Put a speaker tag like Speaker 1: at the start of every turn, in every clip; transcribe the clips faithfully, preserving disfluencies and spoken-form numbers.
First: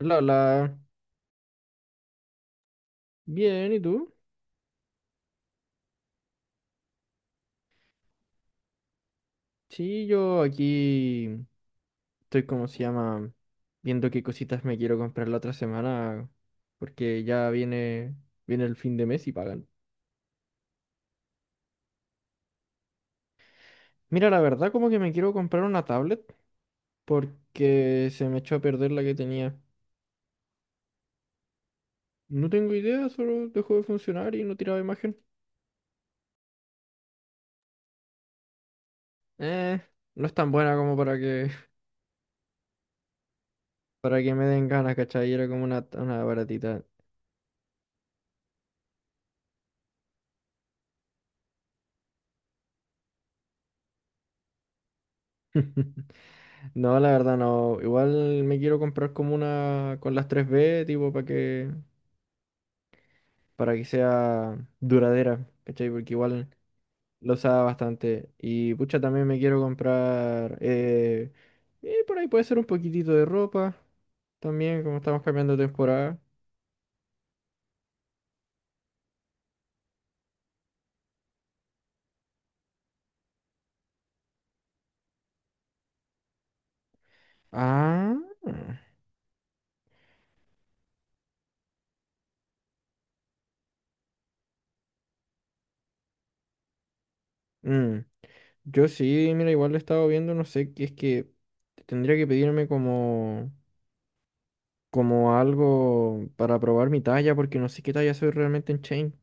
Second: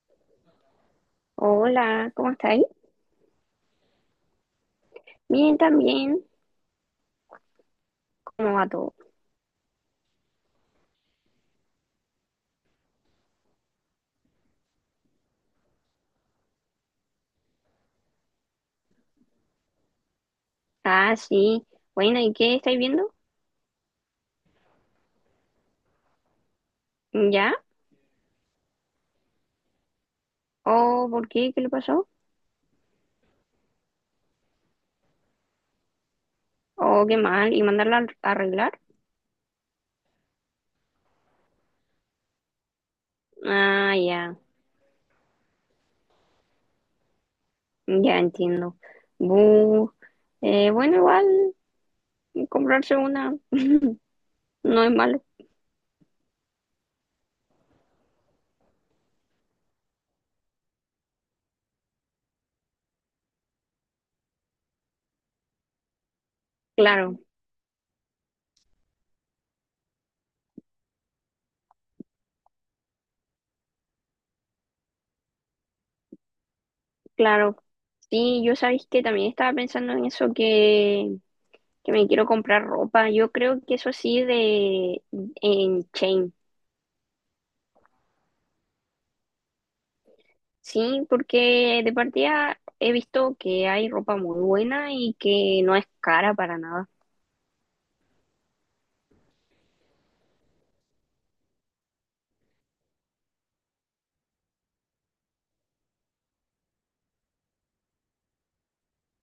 Speaker 1: La, la.
Speaker 2: Hola, ¿cómo estáis?
Speaker 1: Bien, ¿y tú?
Speaker 2: Bien, también. ¿Cómo va todo?
Speaker 1: Sí, yo aquí estoy, como se llama? Viendo qué cositas me quiero comprar la otra semana, porque ya viene, viene el fin de mes y pagan.
Speaker 2: Ah, sí. Bueno, ¿y qué estáis viendo?
Speaker 1: Mira, la verdad, como que me quiero comprar una tablet,
Speaker 2: ¿Ya?
Speaker 1: porque se me echó a perder la que tenía.
Speaker 2: ¿O por qué? ¿Qué le pasó?
Speaker 1: No tengo idea, solo dejó de funcionar y no tiraba imagen.
Speaker 2: ¿O qué mal? ¿Y mandarla al- a arreglar?
Speaker 1: Eh, no es tan buena como para que,
Speaker 2: Ah,
Speaker 1: para que
Speaker 2: ya.
Speaker 1: me den ganas, ¿cachai? Era como una, una baratita.
Speaker 2: Ya entiendo. Bu. Eh, bueno, igual comprarse una no es malo.
Speaker 1: No, la verdad no. Igual me quiero comprar como una con las tres b tipo, para que, para que sea duradera, ¿cachai? Porque igual
Speaker 2: Claro,
Speaker 1: lo usaba bastante. Y pucha, también me quiero comprar, eh, eh, por ahí puede ser un poquitito de ropa, también, como estamos cambiando de temporada.
Speaker 2: claro. Sí, yo sabéis que también estaba pensando en eso que, que me quiero comprar ropa. Yo creo que eso sí de en Chain.
Speaker 1: Ah,
Speaker 2: Sí, porque de partida he visto que hay ropa muy buena y que no es cara para nada.
Speaker 1: mm. Yo sí, mira, igual lo he estado viendo, no sé, que es que tendría que pedirme como... como algo para probar mi talla, porque no sé qué talla soy realmente en Chain,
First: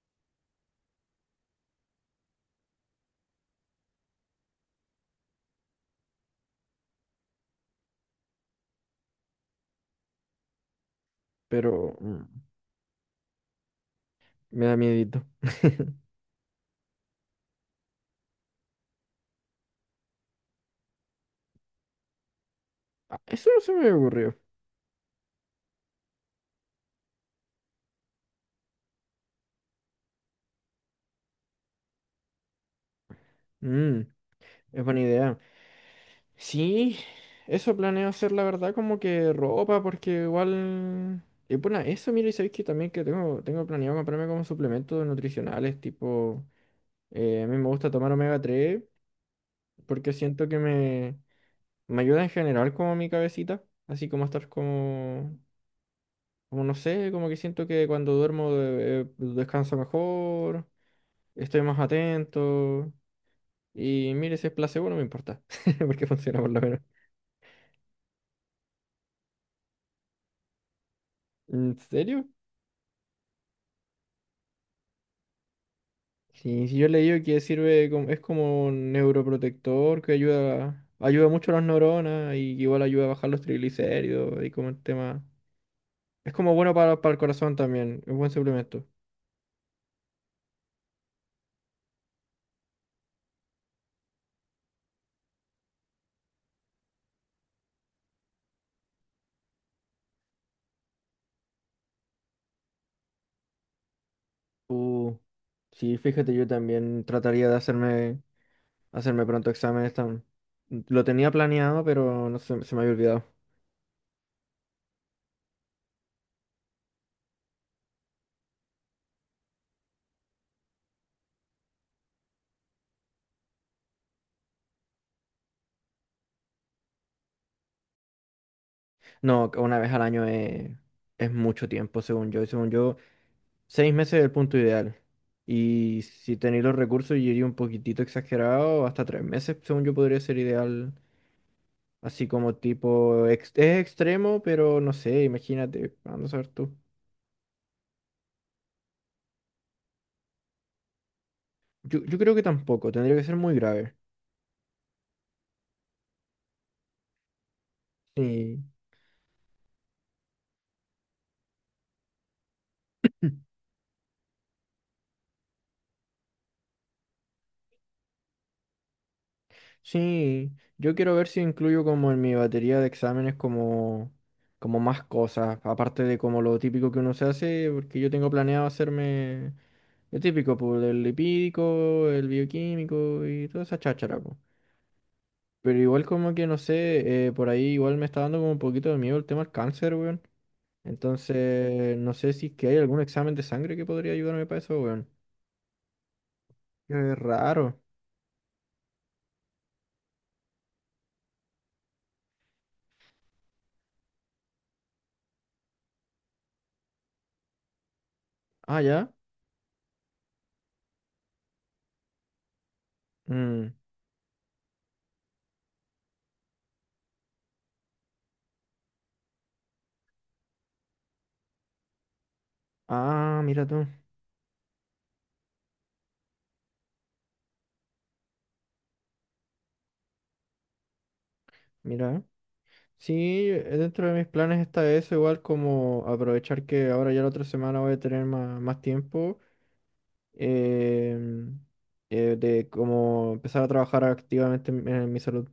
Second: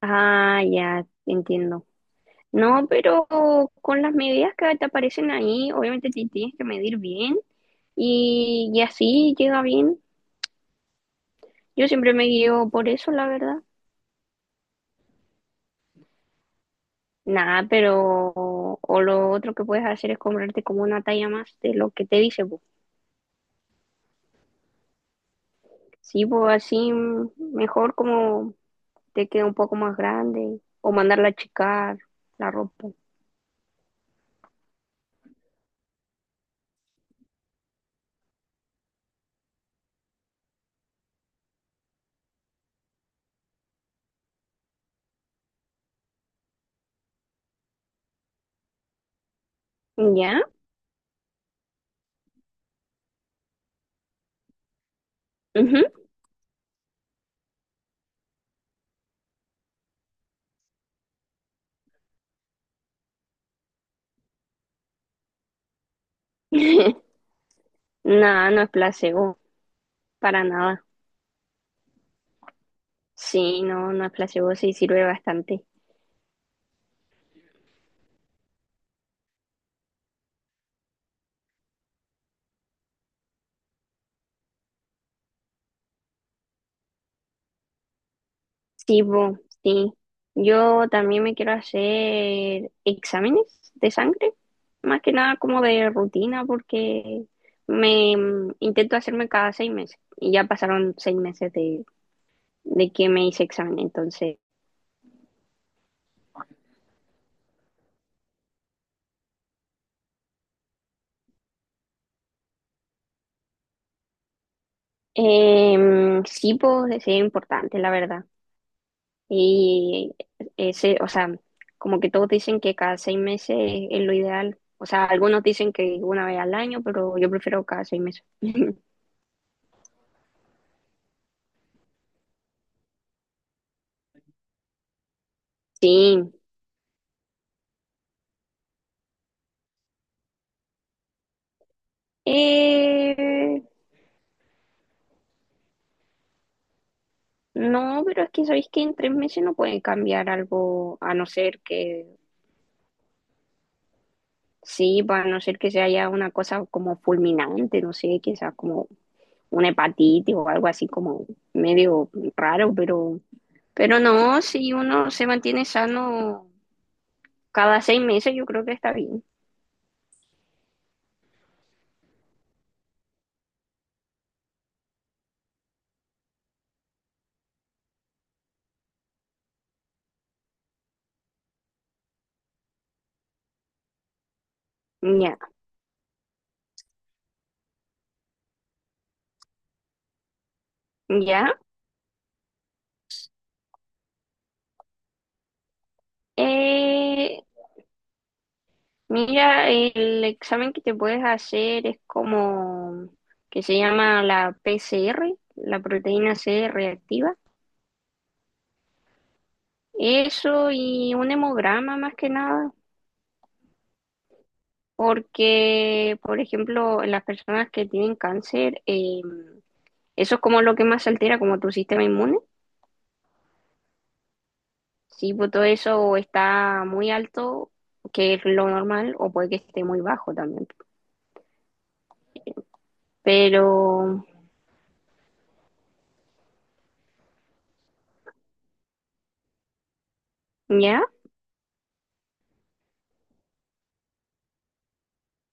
Speaker 2: Ah, ya entiendo. No, pero con las medidas que te aparecen ahí, obviamente te tienes que medir bien y, y así llega bien. Yo
Speaker 1: pero
Speaker 2: siempre
Speaker 1: mm,
Speaker 2: me guío por eso, la verdad.
Speaker 1: me da miedito.
Speaker 2: Nada, pero o lo otro que puedes hacer es comprarte como una talla más de lo que te dice, pues.
Speaker 1: Ah, eso no se me ocurrió.
Speaker 2: Sí, pues así mm, mejor como te quede un poco más grande o mandarla a achicar la ropa.
Speaker 1: Mm, es buena idea. Sí, eso planeo hacer, la verdad, como que ropa, porque igual... Y bueno, eso, mira, y sabéis que también que tengo, tengo planeado comprarme como suplementos nutricionales, tipo, eh, a mí me gusta tomar omega tres porque
Speaker 2: ¿Ya?
Speaker 1: siento que me, me ayuda en general como mi cabecita, así como estar como.
Speaker 2: Ujú.
Speaker 1: Como no sé, como que siento que cuando duermo eh, eh, descanso mejor, estoy más atento. Y mire, si es placebo no me importa, porque funciona por lo menos.
Speaker 2: Nada, no es placebo, para nada.
Speaker 1: ¿En serio?
Speaker 2: Sí, no, no es placebo, sí sirve bastante.
Speaker 1: Sí, sí, yo he leído que sirve, como- es como un neuroprotector que ayuda, ayuda mucho a las neuronas y igual ayuda a bajar los triglicéridos y como el tema. Es como bueno para, para el corazón también, es buen suplemento.
Speaker 2: Sí, bo, sí. Yo también me quiero hacer exámenes de sangre, más que nada como de rutina, porque me mm, intento hacerme cada seis meses y ya pasaron seis meses de, de que me hice examen, entonces.
Speaker 1: Uh, sí, fíjate, yo también trataría de hacerme. Hacerme pronto exámenes también. Lo tenía planeado, pero no sé, se me había olvidado.
Speaker 2: Em, sí, pues es importante, la verdad. Y ese, o sea, como que todos dicen que cada seis meses es lo ideal. O sea, algunos dicen que una vez al año, pero yo prefiero cada seis meses.
Speaker 1: No, que una vez al año es, es mucho tiempo, según yo. Y según yo, seis meses es el punto ideal. Y
Speaker 2: Sí.
Speaker 1: si tenéis los recursos, y iría un poquitito exagerado, hasta tres meses, según yo, podría ser ideal. Así como tipo, ex-
Speaker 2: Eh,
Speaker 1: es extremo, pero no sé, imagínate, anda a saber tú.
Speaker 2: no, pero es que sabéis que en tres meses no pueden cambiar algo, a no ser
Speaker 1: Yo,
Speaker 2: que,
Speaker 1: yo creo que tampoco, tendría que ser muy grave.
Speaker 2: sí, pues, a no ser que se haya una cosa como fulminante, no sé, quizás
Speaker 1: Sí,
Speaker 2: como una hepatitis o algo así como medio raro, pero, pero no, si uno se mantiene sano cada seis meses, yo creo que está bien.
Speaker 1: sí, yo quiero ver si incluyo como en mi batería de exámenes como, como más cosas, aparte de como lo típico que uno se hace, porque yo tengo planeado hacerme lo típico, pues, el lipídico, el bioquímico y toda esa cháchara, pues.
Speaker 2: Ya,
Speaker 1: Pero igual como que no sé, eh, por ahí igual me está dando como un poquito de miedo el tema del cáncer, weón.
Speaker 2: ya.
Speaker 1: Entonces, no sé si es que hay algún examen de sangre que podría ayudarme para eso, weón. Qué
Speaker 2: Eh,
Speaker 1: raro.
Speaker 2: Mira, el examen que te puedes hacer es como que se llama la P C R, la proteína C reactiva.
Speaker 1: Ah, ya.
Speaker 2: Eso y un hemograma más que nada,
Speaker 1: Mm.
Speaker 2: porque, por ejemplo, en las personas que tienen cáncer, eh, eso es como lo que más altera como tu sistema inmune.
Speaker 1: Ah, mira tú,
Speaker 2: Si pues, todo eso está muy alto, que es lo normal, o puede que esté muy bajo también.
Speaker 1: mira. Sí, eh, dentro de
Speaker 2: Pero,
Speaker 1: mis planes está eso, igual como aprovechar que ahora ya la otra semana voy a tener más, más tiempo,
Speaker 2: ¿ya?
Speaker 1: em, eh, de como empezar a trabajar activamente en, en mi salud.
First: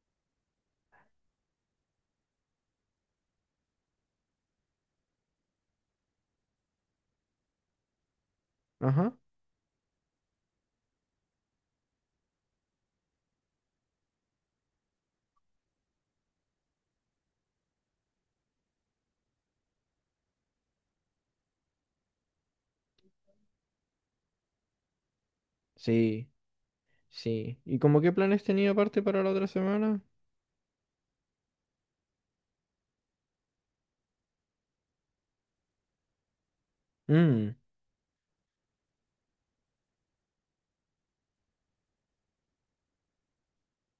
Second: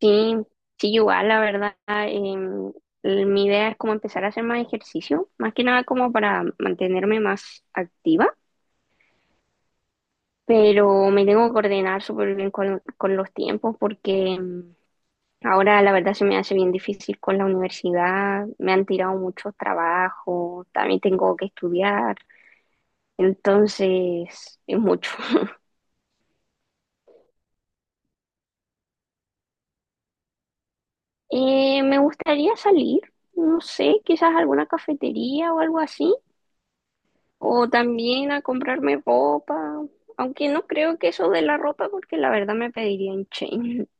Speaker 2: Sí, sí, igual, la verdad, em, l- mi idea es como empezar a hacer más ejercicio, más que nada como para mantenerme más activa,
Speaker 1: Ajá,
Speaker 2: pero me tengo que coordinar súper bien con, con los tiempos porque em, ahora la verdad se me hace bien difícil con la universidad, me han tirado muchos trabajos, también tengo que estudiar, entonces es mucho.
Speaker 1: sí, sí. ¿Y como qué planes tenía aparte para la otra semana?
Speaker 2: Eh, me gustaría salir, no sé, quizás a alguna cafetería o algo así.
Speaker 1: Mm.
Speaker 2: O también a comprarme ropa, aunque no creo que eso de la ropa, porque la verdad me pediría en chain.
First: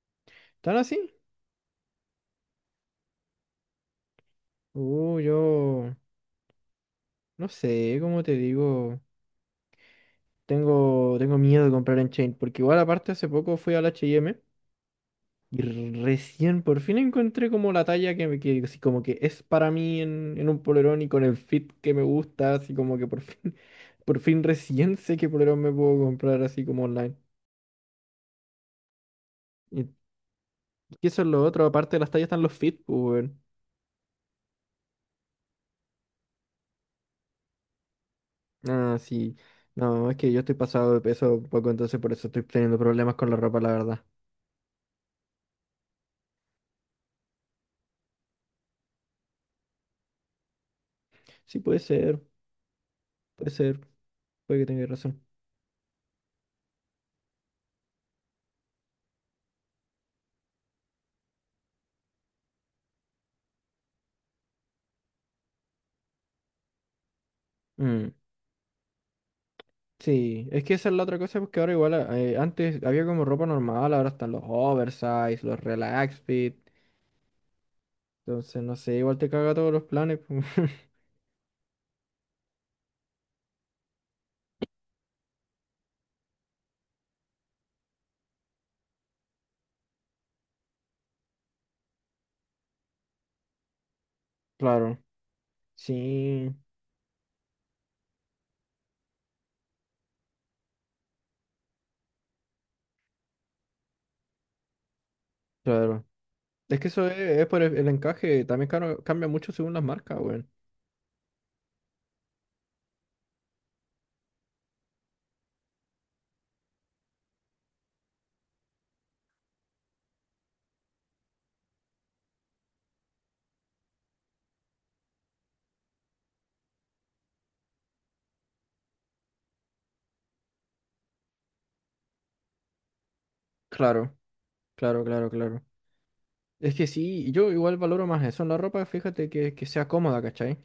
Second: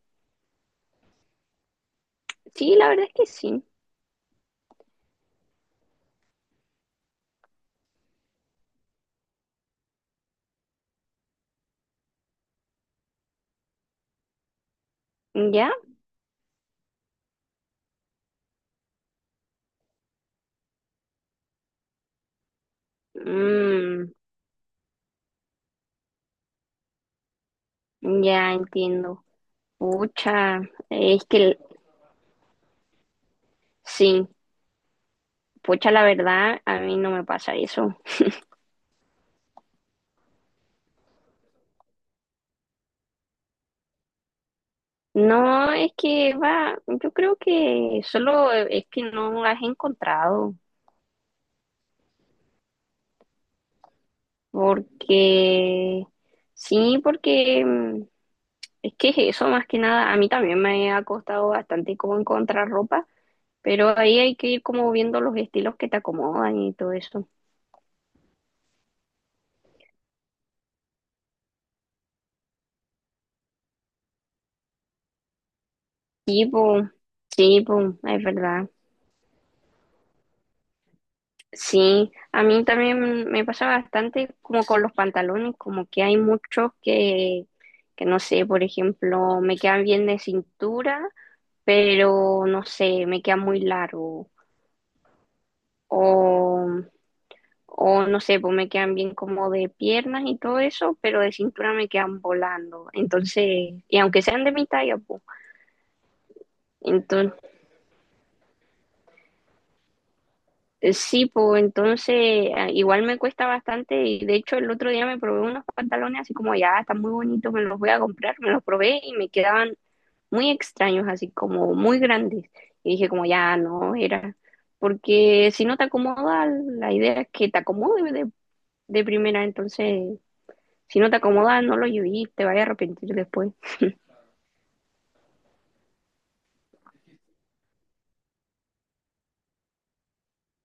Speaker 1: ¿Tan así?
Speaker 2: Sí, la verdad es que sí.
Speaker 1: Uh, yo no sé, como te digo, tengo, tengo miedo de comprar en Chain, porque igual aparte hace poco fui al H M. Y
Speaker 2: ¿Ya?
Speaker 1: recién por fin encontré como la talla que, me- que así como que es para mí en, en un polerón y con el fit que me gusta, así como que por fin,
Speaker 2: Mm,
Speaker 1: por fin recién sé qué polerón me puedo comprar así como online.
Speaker 2: ya entiendo.
Speaker 1: Y
Speaker 2: Pucha,
Speaker 1: que eso
Speaker 2: es
Speaker 1: es
Speaker 2: que
Speaker 1: lo
Speaker 2: el-
Speaker 1: otro, aparte de las tallas están los fit, pues weón.
Speaker 2: sí, pucha, la verdad, a mí no me pasa eso.
Speaker 1: Ah, sí. No, es que yo estoy pasado de peso un poco, entonces por eso estoy teniendo problemas con la ropa, la verdad.
Speaker 2: No, es que va, yo creo que solo es que no las he encontrado,
Speaker 1: Sí, puede ser, puede ser, puede que tengas razón.
Speaker 2: porque sí, porque... mm, es que eso más que nada, a mí también me ha costado bastante como encontrar ropa, pero ahí hay que ir como viendo los estilos que te acomodan y todo eso.
Speaker 1: Mm. Sí, es que esa es la otra cosa, porque ahora igual eh, antes había como ropa normal, ahora están los oversize, los relax
Speaker 2: Sí,
Speaker 1: fit,
Speaker 2: po, sí, po, es
Speaker 1: entonces
Speaker 2: verdad.
Speaker 1: no sé, igual te caga todos los planes.
Speaker 2: Sí, a mí también me pasa bastante como con los pantalones, como que hay muchos que, que no sé, por ejemplo, me quedan bien de cintura, pero no sé, me quedan muy largo.
Speaker 1: Claro,
Speaker 2: o
Speaker 1: sí,
Speaker 2: O no sé, pues me quedan bien como de piernas y todo eso, pero de cintura me quedan volando. Entonces, y aunque sean de mi talla, pues,
Speaker 1: claro. Es que eso es,
Speaker 2: entonces,
Speaker 1: es por el, el encaje, también caro- cambia mucho según las marcas, weón.
Speaker 2: eh, sí, pues entonces eh, igual me cuesta bastante. Y de hecho el otro día me probé unos pantalones así como ya, están muy bonitos, me los voy a comprar. Me los probé y me quedaban muy extraños, así como muy grandes. Y dije como ya no, era, porque si no te acomoda, la idea es que te acomode de, de primera, entonces si no te acomoda, no lo lleves, te vayas a arrepentir después.
Speaker 1: Claro, claro, claro, claro. Es que sí, yo igual valoro más eso en la ropa, fíjate que, que sea cómoda, ¿cachai?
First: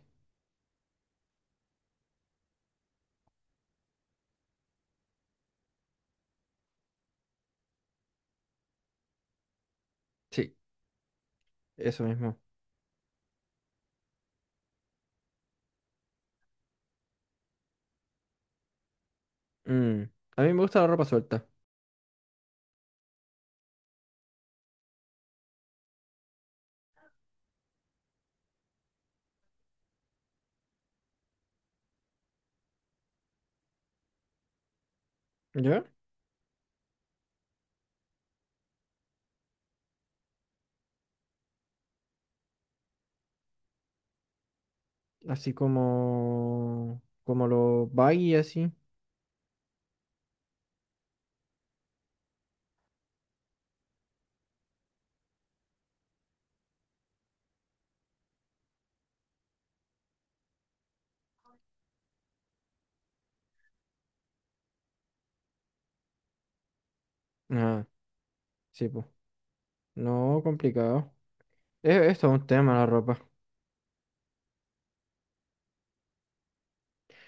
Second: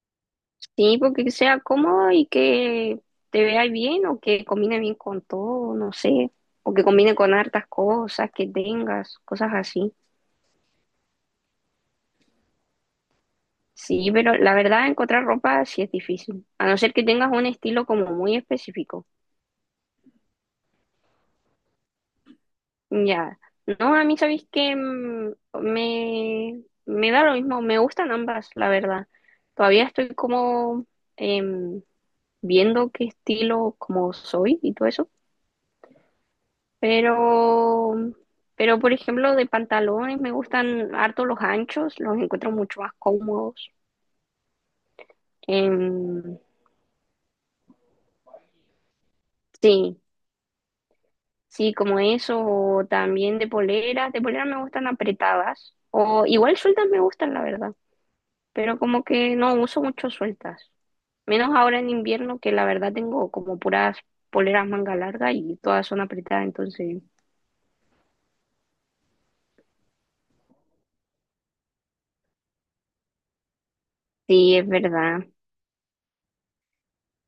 Speaker 2: Sí, porque sea cómodo y que te vea bien o que combine bien con todo, no sé, o que combine con hartas cosas que tengas, cosas así.
Speaker 1: Sí, eso mismo.
Speaker 2: Sí, pero la verdad encontrar ropa sí es difícil, a no ser que tengas un estilo como muy específico.
Speaker 1: Mm, a mí me gusta la ropa suelta,
Speaker 2: Ya, no, a mí sabéis que me, me da lo mismo, me gustan ambas, la verdad. Todavía estoy como em, viendo qué estilo como soy y todo eso.
Speaker 1: ¿ya?
Speaker 2: Pero, pero por ejemplo, de pantalones me gustan harto los anchos, los encuentro mucho más cómodos.
Speaker 1: Así
Speaker 2: Em,
Speaker 1: como, como los baggy, así.
Speaker 2: sí, sí, como eso, o también de poleras, de poleras me gustan apretadas, o igual sueltas me gustan, la verdad, pero como que no uso mucho sueltas, menos ahora en invierno que la verdad tengo como puras poleras manga larga y todas son apretadas, entonces
Speaker 1: Ah, sí, pues. No, complicado. Es, es todo un tema la ropa.
Speaker 2: sí, es verdad.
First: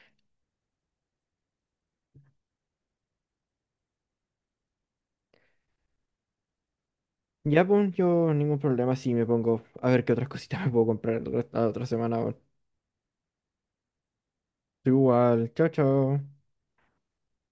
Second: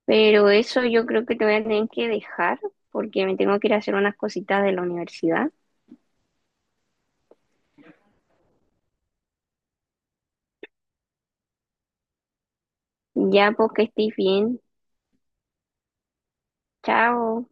Speaker 2: Pero eso yo creo que te voy a tener que dejar porque me tengo que ir a hacer unas cositas de la universidad.
Speaker 1: Ya, pues, yo ningún problema si me pongo a ver qué otras cositas me puedo comprar la otra la otra semana. Weón.
Speaker 2: Ya, pues que estés bien.
Speaker 1: Tú igual, chao, chao.
Speaker 2: Chao.